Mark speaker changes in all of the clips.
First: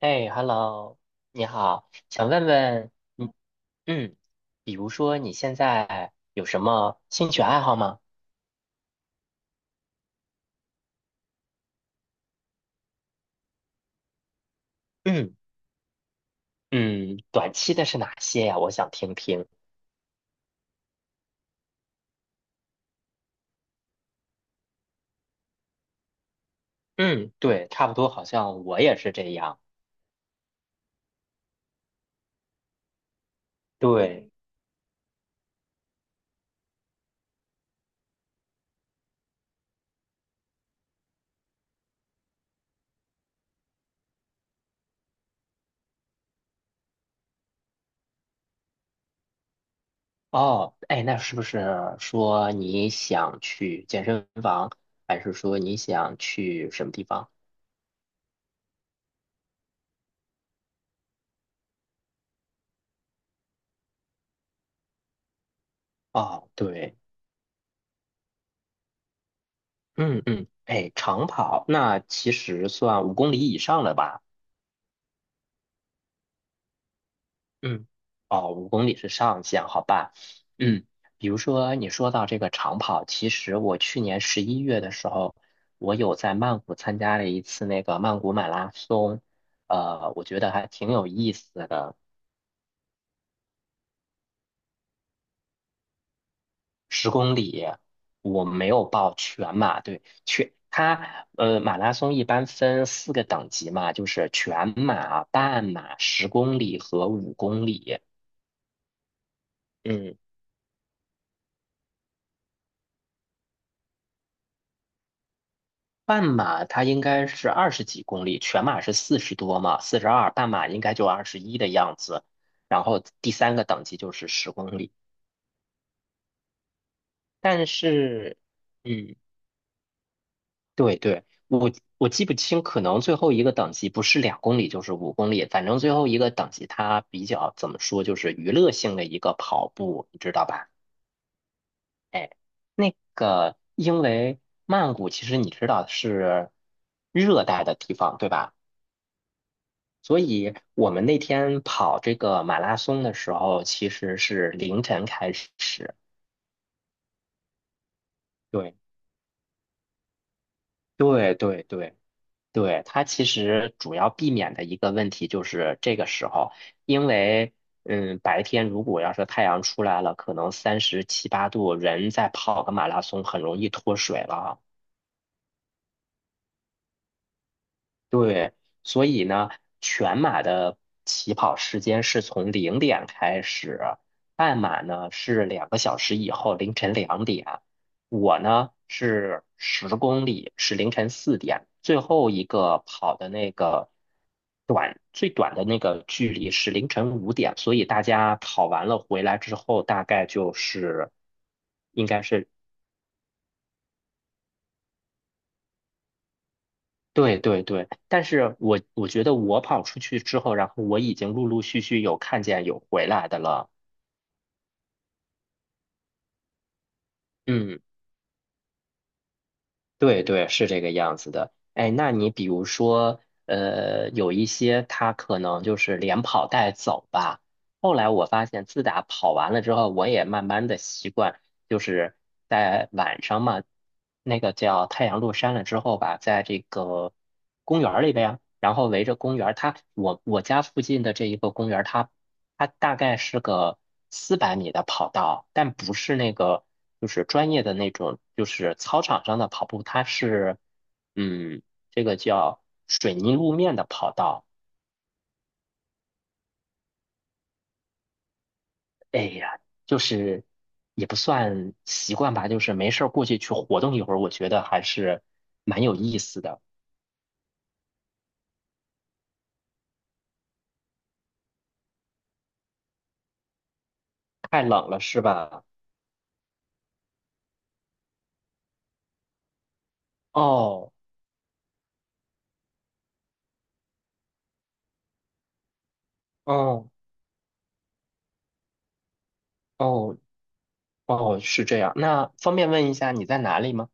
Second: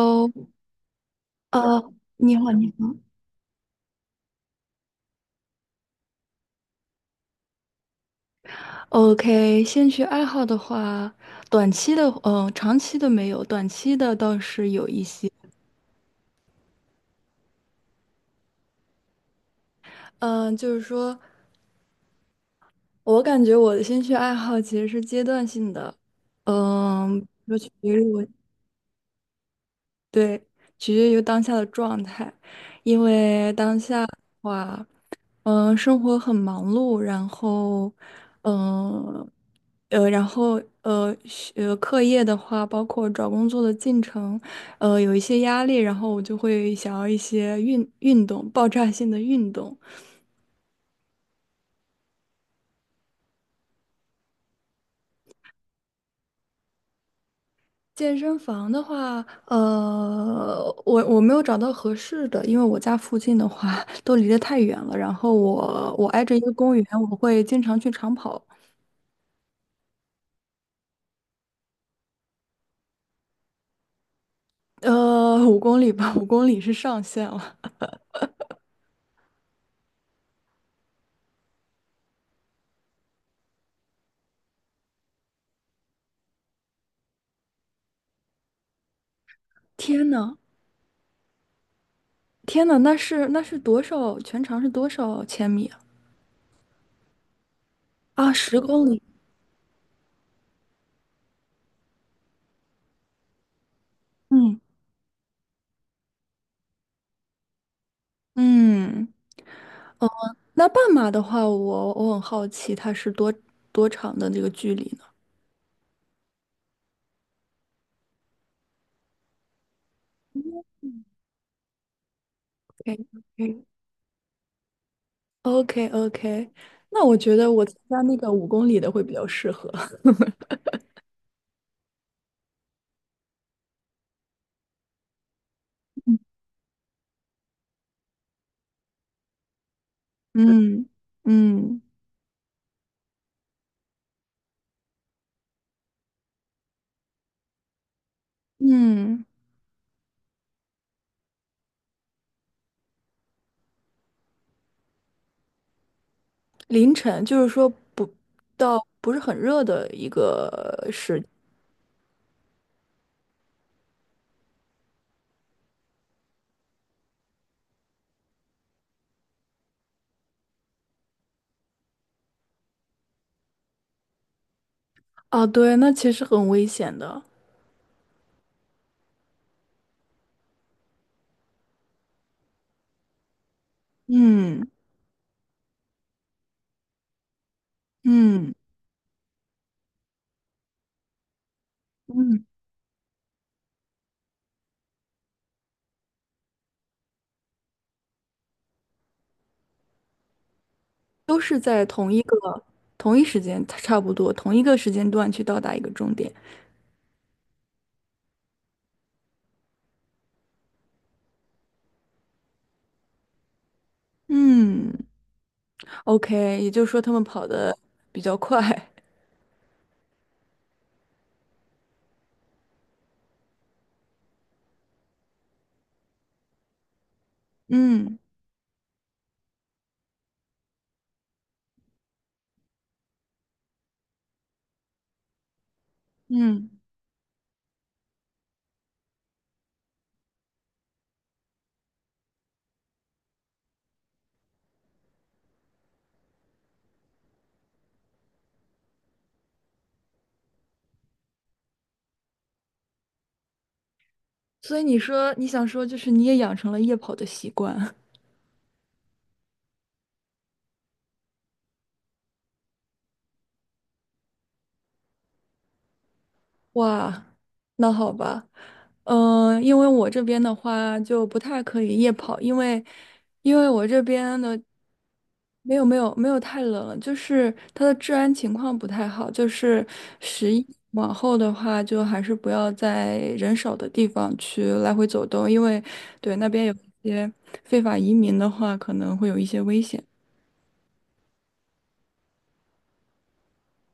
Speaker 1: 哎 ，Hello，你好，想
Speaker 2: 你
Speaker 1: 问
Speaker 2: 好，你
Speaker 1: 问
Speaker 2: 好。
Speaker 1: 嗯嗯，比如说你现在有什么兴趣爱好吗？
Speaker 2: OK，兴趣爱好的话，短期的，长期的没有，短期的倒是有一些。
Speaker 1: 嗯嗯，短期的是哪些呀？我想听听。
Speaker 2: 嗯、就是说我感觉我的兴趣爱好其实是阶段性的，嗯、
Speaker 1: 嗯，
Speaker 2: 就
Speaker 1: 对，
Speaker 2: 取
Speaker 1: 差
Speaker 2: 决
Speaker 1: 不
Speaker 2: 于
Speaker 1: 多，
Speaker 2: 我，
Speaker 1: 好像我也是这样。
Speaker 2: 对，取决于当下的状态，因为当下的
Speaker 1: 对。
Speaker 2: 话。生活很忙碌，然后，呃，然后课业的话，包括找工作的进程，有一些压力，然后我就会想要一些运动，爆炸性的运动。
Speaker 1: 哦，哎，那是不是说你想去健身房，还是说你想去什么地方？
Speaker 2: 健身房的话，我没有找到合适的，因为我家附近的话都离得太远了，然后我挨着一
Speaker 1: 哦，
Speaker 2: 个公园，
Speaker 1: 对。
Speaker 2: 我会经常去长跑，
Speaker 1: 嗯嗯，哎，长跑，那其实算5公里以上了吧？
Speaker 2: 五公里吧，五公里是上限了。
Speaker 1: 嗯。哦，五公里是上限，好吧？嗯，比如说你说到这个长跑，其实我去年11月的时候，我有在曼谷参加了一次那个曼谷马拉松，
Speaker 2: 天
Speaker 1: 我
Speaker 2: 呐！
Speaker 1: 觉得还挺有意思的。
Speaker 2: 天呐，那是多少？全长是多少千米啊？
Speaker 1: 十公里。
Speaker 2: 啊，
Speaker 1: 我
Speaker 2: 十
Speaker 1: 没有
Speaker 2: 公里。
Speaker 1: 报全马，对，马拉松一般分四个等级嘛，就是
Speaker 2: 嗯
Speaker 1: 全马、半马、十公里和五公里。
Speaker 2: 嗯，哦，
Speaker 1: 嗯。
Speaker 2: 那半马的话，我很好奇，它是多长的这个距离呢
Speaker 1: 半马它应该是20几公里，全马是四十多嘛，42，半马应该就21的样子。然后第三
Speaker 2: ？OK
Speaker 1: 个等级就是十公里。
Speaker 2: OK OK，那我觉得我
Speaker 1: 但
Speaker 2: 参加那个
Speaker 1: 是，
Speaker 2: 五公里的会比
Speaker 1: 嗯，
Speaker 2: 较适合。
Speaker 1: 对对，我记不清，可能最后一个等级不是2公里就是五公里，反正最后一个等级它比较怎么说，就是娱乐性的一个跑步，你知道吧？
Speaker 2: 嗯嗯
Speaker 1: 哎，那个因为曼谷其实你知道是热带的地方，对吧？
Speaker 2: 嗯，
Speaker 1: 所以我们那天跑这个马拉松的时候，其实是凌晨开始。
Speaker 2: 凌晨就是说不
Speaker 1: 对，
Speaker 2: 到不是很热的一个时。
Speaker 1: 对，对，对，对。它其实主要避免的一个问题就是这个时候，因为白天如果要是太阳出来了，可能37、8度，人再跑个马拉松很容易脱水了。
Speaker 2: 哦，对，那其实很危险的。
Speaker 1: 对。所以呢，全马的起跑时间是从0点开始，半
Speaker 2: 嗯
Speaker 1: 马呢是2个小时以后凌晨2点，我
Speaker 2: 嗯
Speaker 1: 呢是十公里是凌晨4点，最后
Speaker 2: 嗯。
Speaker 1: 一个跑的那个最短的那个距离是凌晨5点，所以大家跑完了回来之后，大概就是
Speaker 2: 都是在
Speaker 1: 应
Speaker 2: 同一
Speaker 1: 该
Speaker 2: 个
Speaker 1: 是，
Speaker 2: 同一时间，差不多同一个时间段去到达一个终点。
Speaker 1: 对对对，但是我觉得我跑出去之后，然后我已经陆陆续续有看见有回来的了。
Speaker 2: 嗯，OK，也就是说他们跑得
Speaker 1: 嗯，
Speaker 2: 比较快。
Speaker 1: 对对，是这个样子的。哎，那你比如说，有一些他可能就是连跑带走吧。后来
Speaker 2: 嗯
Speaker 1: 我发现，自打跑完了之后，我也慢慢的习惯，就是在晚上嘛，那个叫太阳落山了之后吧，在这
Speaker 2: 嗯，
Speaker 1: 个公园儿里边。然后围着公园儿，我家附近的这一个公园儿，它大概是个400米的跑道，但不是那个就是专业的那种，就是操场上的跑步，它是嗯，这个叫水泥路面的跑道。
Speaker 2: 所以你说你想说，就是你也养成了夜跑的习惯。
Speaker 1: 哎呀，就是也不算习惯吧，就是没事儿过去去活动一会儿，我觉得还是蛮有意思的。
Speaker 2: 哇，那好吧，因为我这边的话就不太可以夜跑，因为我这边的，
Speaker 1: 太冷了是吧？
Speaker 2: 没有没有没有，太冷，就是它的治安情况不太好，就是11
Speaker 1: 哦
Speaker 2: 往后的话，就还是不要在人少的地方去来回走动，因为对那边有
Speaker 1: 哦
Speaker 2: 一些非法移民的话，可能会有一些危险。
Speaker 1: 哦哦，是这样。那方便问一下你在哪里吗？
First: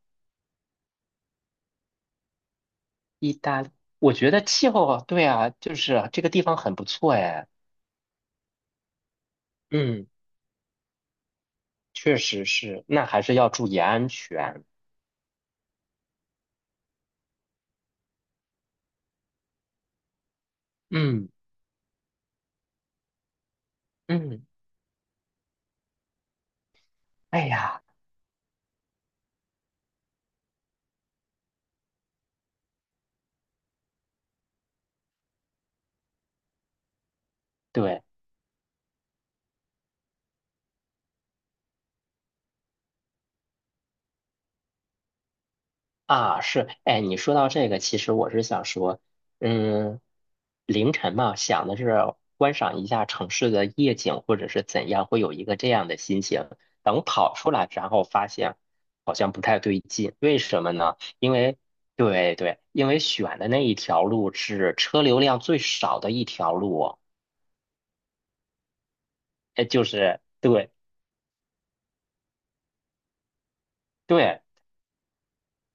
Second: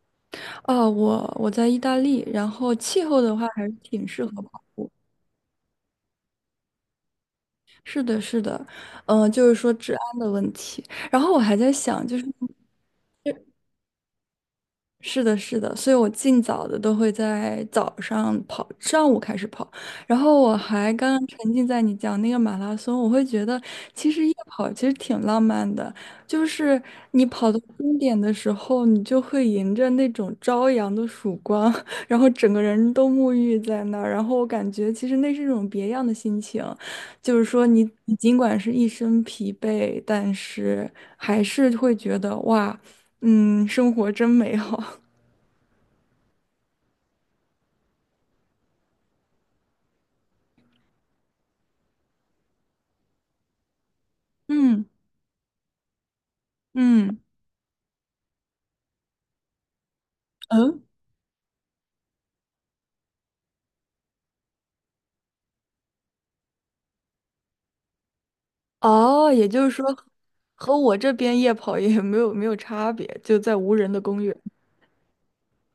Speaker 2: 哦，我在意大利，然后气候
Speaker 1: 意
Speaker 2: 的话
Speaker 1: 大
Speaker 2: 还是
Speaker 1: 利，
Speaker 2: 挺
Speaker 1: 我
Speaker 2: 适
Speaker 1: 觉
Speaker 2: 合。
Speaker 1: 得气候啊，对啊，就是这个地方很不错哎。
Speaker 2: 是的，是的，就是说治
Speaker 1: 嗯，
Speaker 2: 安的问题。然后我还在想，
Speaker 1: 确
Speaker 2: 就是
Speaker 1: 实是，那还是要注意安全。
Speaker 2: 是的，是的，所以我尽早的都会在早上跑，上午开始跑，然后我还刚刚
Speaker 1: 嗯
Speaker 2: 沉浸在你讲那个马拉松，我会觉得其实夜
Speaker 1: 嗯，
Speaker 2: 跑其实挺浪漫的，就是你
Speaker 1: 哎
Speaker 2: 跑到
Speaker 1: 呀，
Speaker 2: 终点的时候，你就会迎着那种朝阳的曙光，然后整个人都沐浴在那儿，然后我感觉其实那是一种别样的心情，就是说你
Speaker 1: 对。
Speaker 2: 你尽管是一身疲惫，但是还是会觉得哇，生活真美好。
Speaker 1: 啊，是，哎，你说到这个，其实我是想说，嗯，凌晨嘛，想的是观赏一下城市的夜景，或者是
Speaker 2: 嗯
Speaker 1: 怎样，会有一个这样的心情。等
Speaker 2: 嗯
Speaker 1: 跑出来，然后发现好像不太对劲，为什么
Speaker 2: 嗯，
Speaker 1: 呢？因为，对对，因为选的那一条路是车流量最少的一条路哦。
Speaker 2: 哦，也就
Speaker 1: 哎，
Speaker 2: 是说，
Speaker 1: 就是对
Speaker 2: 和我这边夜跑也没有差别，就在无人的公园。
Speaker 1: 对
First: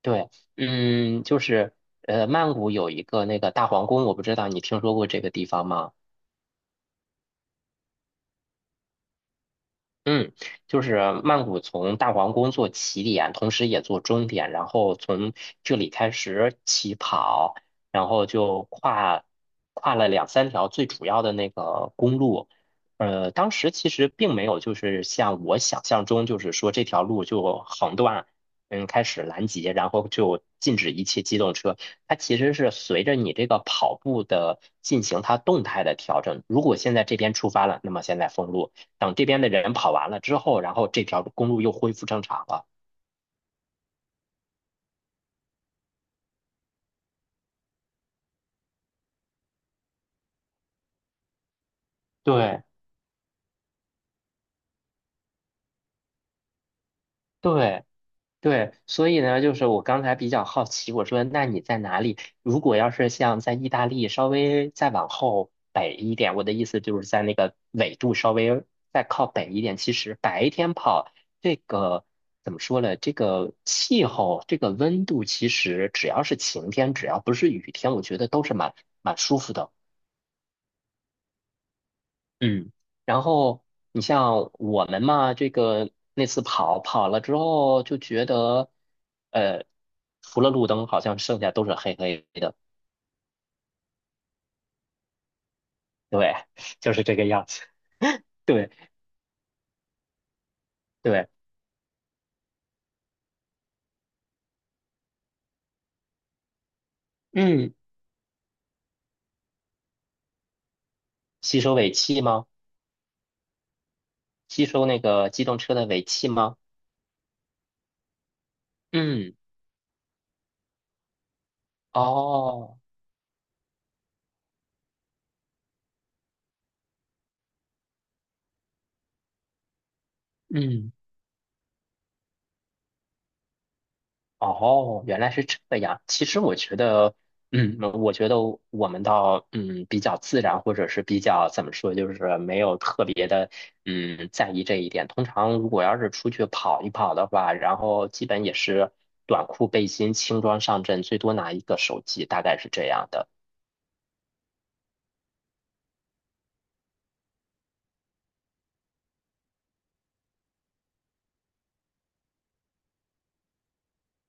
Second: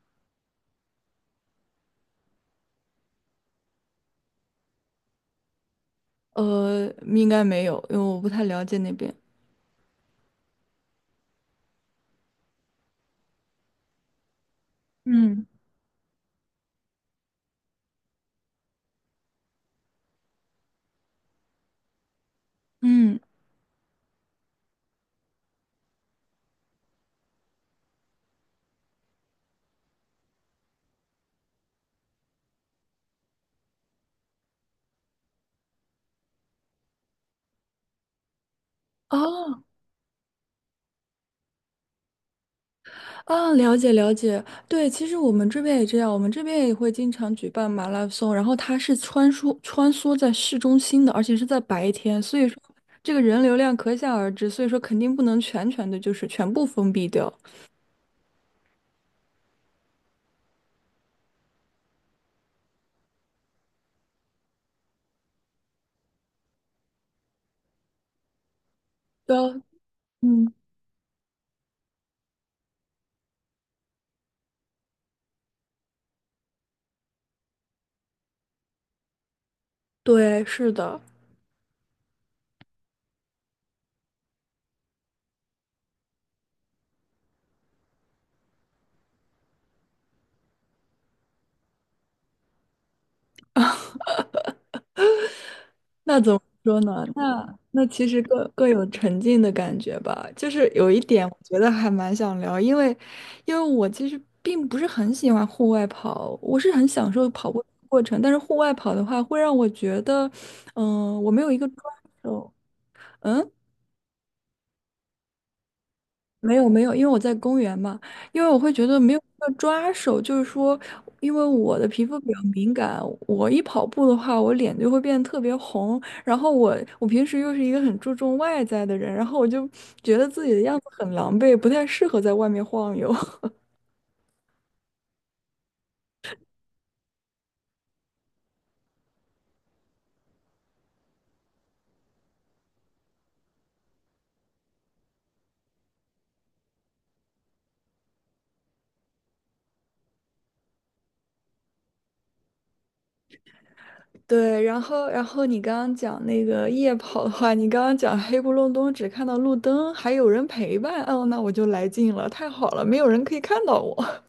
Speaker 1: 对。就是曼谷有一个那个大皇宫，我不知道你听说过这个地方吗？
Speaker 2: 应该没有，因为我不太了解那边。
Speaker 1: 嗯，就是曼谷从大皇宫做起点，同时也做终点，然后从
Speaker 2: 嗯
Speaker 1: 这里开始起跑，然后就跨了2、3条最主要的那个公路。
Speaker 2: 嗯，
Speaker 1: 当时其实并没有就是像我想象中，就是说这条路就横断，开始拦截，然后就禁止一切机动车。它其实是随着你这个跑步的进行，它动态的调整。如果现在这边出发了，那么现在封路。等这边的
Speaker 2: 哦
Speaker 1: 人跑完了之后，然后这条公路又恢复正常了。
Speaker 2: 啊，了解了解。对，其实我们这边也这样，我们这边也会经常举办马拉松，然后它是穿梭穿梭在市中心的，而且是在白天，所以说
Speaker 1: 对
Speaker 2: 这个人流量可想而知，所以说肯定不能全全的就是全部封闭掉。
Speaker 1: 对对，所以呢，就是我刚才比较好奇，我说那你在哪里？如果要是像在意大利稍微再往后北一点，我的意思就是在那个纬度稍微再靠
Speaker 2: 对
Speaker 1: 北
Speaker 2: 啊，
Speaker 1: 一点，其实白
Speaker 2: 嗯，
Speaker 1: 天跑这个怎么说呢？这个气候，这个温度，其实只要是晴天，只要不是雨天，我觉得都是蛮舒服的。
Speaker 2: 对，是的。
Speaker 1: 嗯，然后你像我们嘛，这个那次跑了之后，就觉得，呃，除了路灯，好像剩下都是黑黑的。
Speaker 2: 那怎
Speaker 1: 对，
Speaker 2: 么 说
Speaker 1: 就是
Speaker 2: 呢？
Speaker 1: 这个样
Speaker 2: 那
Speaker 1: 子，
Speaker 2: 那其实各各
Speaker 1: 对
Speaker 2: 有沉浸的感觉吧。就是有一点，
Speaker 1: 对。
Speaker 2: 我觉得还蛮想聊，因为我其实并不是很喜欢户外跑，我是很享受跑步的
Speaker 1: 嗯，
Speaker 2: 过程，但是户外跑的话，会让我觉得，我没有一
Speaker 1: 吸
Speaker 2: 个
Speaker 1: 收
Speaker 2: 抓
Speaker 1: 尾气吗？
Speaker 2: 手。嗯，
Speaker 1: 吸收那个机动车的尾气
Speaker 2: 没
Speaker 1: 吗？
Speaker 2: 有没有，因为我在公园嘛，因为我会觉得没有
Speaker 1: 嗯，
Speaker 2: 要抓手，就是说，因为我的皮肤比较敏
Speaker 1: 哦，
Speaker 2: 感，我一跑步的话，我脸就会变得特别红。然后我平时又是一个很注重外在的人，然后我就觉得自己的样子
Speaker 1: 嗯。
Speaker 2: 很狼狈，不太适合在外面晃悠。
Speaker 1: 哦，原来是这个样。其实我觉得，我觉得我们倒，比较自然，或者是比较怎么说，就是没有特别的，在意这一点。通常如果要是出去跑一跑的话，然后基本也是短裤、背心、轻装上阵，最多拿一个手机，大概是这样的。
Speaker 2: 对，然后你刚刚讲那个夜跑的话，你刚刚讲黑不隆冬只看到路灯，还有人陪伴，哦，那我就来劲了，太好了，没有人可以看到我。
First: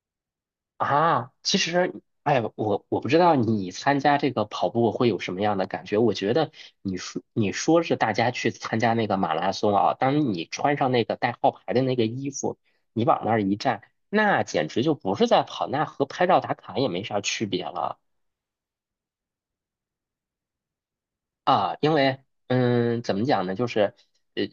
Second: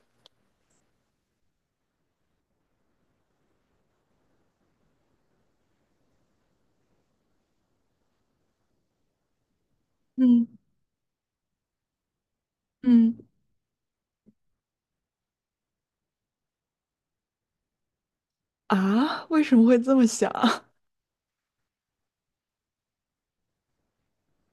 Speaker 1: 啊，其实，哎，我不知道你参加这个跑步会有什么样的感觉。我觉得你说是大家去参加那个马拉松啊，当你
Speaker 2: 嗯
Speaker 1: 穿上那个带号牌的那个衣服，你
Speaker 2: 嗯。
Speaker 1: 往那儿一站，那简直就不是在跑，那和拍照打卡也没啥区别了。
Speaker 2: 啊，为什么会这么想？
Speaker 1: 啊，因为怎么讲呢，就是呃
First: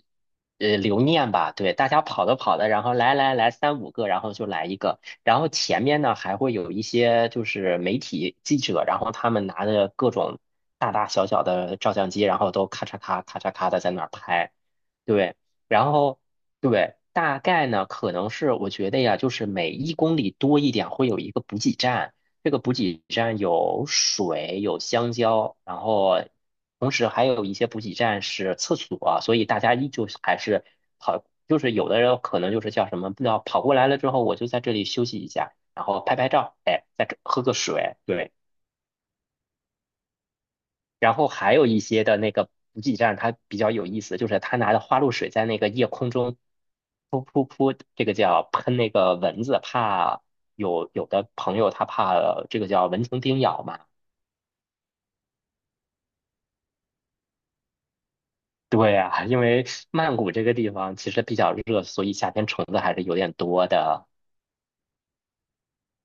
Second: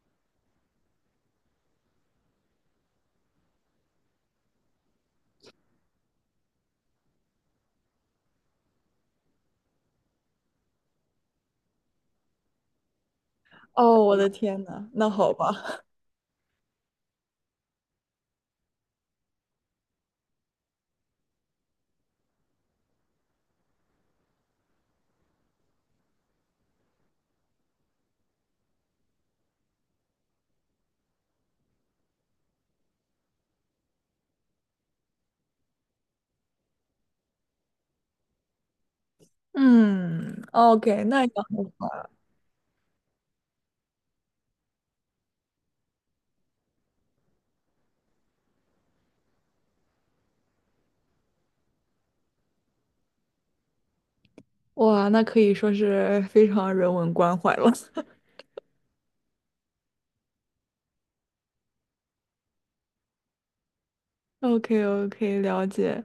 Speaker 1: 留念吧，对，大家跑的跑的，然后来来来3、5个，然后就来一个，然后前面呢还会有一些就是媒体记者，然后他们拿着各种大大小小的照相机，然后都咔嚓咔咔嚓咔的在
Speaker 2: 哦，
Speaker 1: 那儿
Speaker 2: 我的
Speaker 1: 拍。
Speaker 2: 天呐，那好
Speaker 1: 对，
Speaker 2: 吧，
Speaker 1: 然后对，大概呢可能是我觉得呀，就是每1公里多一点会有一个补给站。这个补给站有水，有香蕉，然后同时还有一些补给站是厕所，所以大家依旧是还是跑，就是有的人可能就是叫什么，不知道跑过来了之后，我就在这里休息一下，然后拍拍照，哎，再吃喝个水，对。
Speaker 2: 嗯，OK，
Speaker 1: 然
Speaker 2: 那
Speaker 1: 后
Speaker 2: 也
Speaker 1: 还
Speaker 2: 很
Speaker 1: 有一些
Speaker 2: 好，
Speaker 1: 的那个补给站，它比较有意思，就是他拿着花露水在那个夜空中噗噗噗，这个叫喷那个蚊子，怕有的朋友他怕这个叫蚊虫叮咬嘛。
Speaker 2: 哇，那可以说是非常人文关怀了。
Speaker 1: 对呀，因为曼谷这个地方其实比较热，所以夏天虫子还是有点多的。
Speaker 2: O K O K 了解。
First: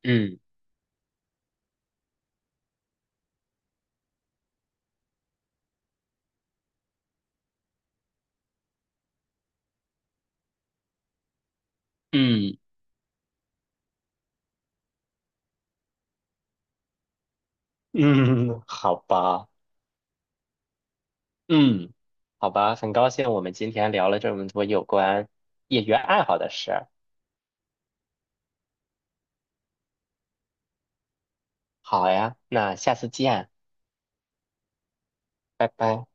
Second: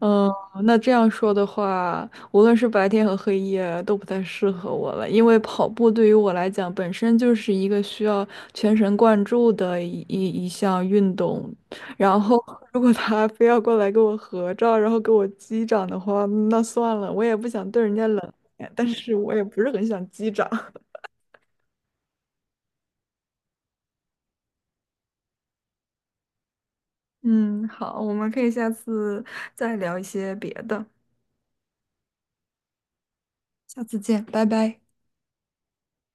Speaker 2: 嗯，
Speaker 1: 嗯
Speaker 2: 那这样说的话，无论是白天和黑夜都不太适合我了，因为跑步对于我来讲本身就是一个需要全神贯注的一项运动，然后
Speaker 1: 嗯
Speaker 2: 如果他非要过来跟我合照，然后给我击掌的话，那算了，我也不想对人家冷
Speaker 1: 嗯，
Speaker 2: 脸，但
Speaker 1: 好
Speaker 2: 是我也
Speaker 1: 吧，
Speaker 2: 不是很想击掌。
Speaker 1: 嗯，好吧，很高兴我们今天聊了这么多有关业余爱好的事儿。
Speaker 2: 嗯，好，我们可以下次再聊一些别的。
Speaker 1: 好呀，那下次见，
Speaker 2: 下次见，拜拜。
Speaker 1: 拜拜。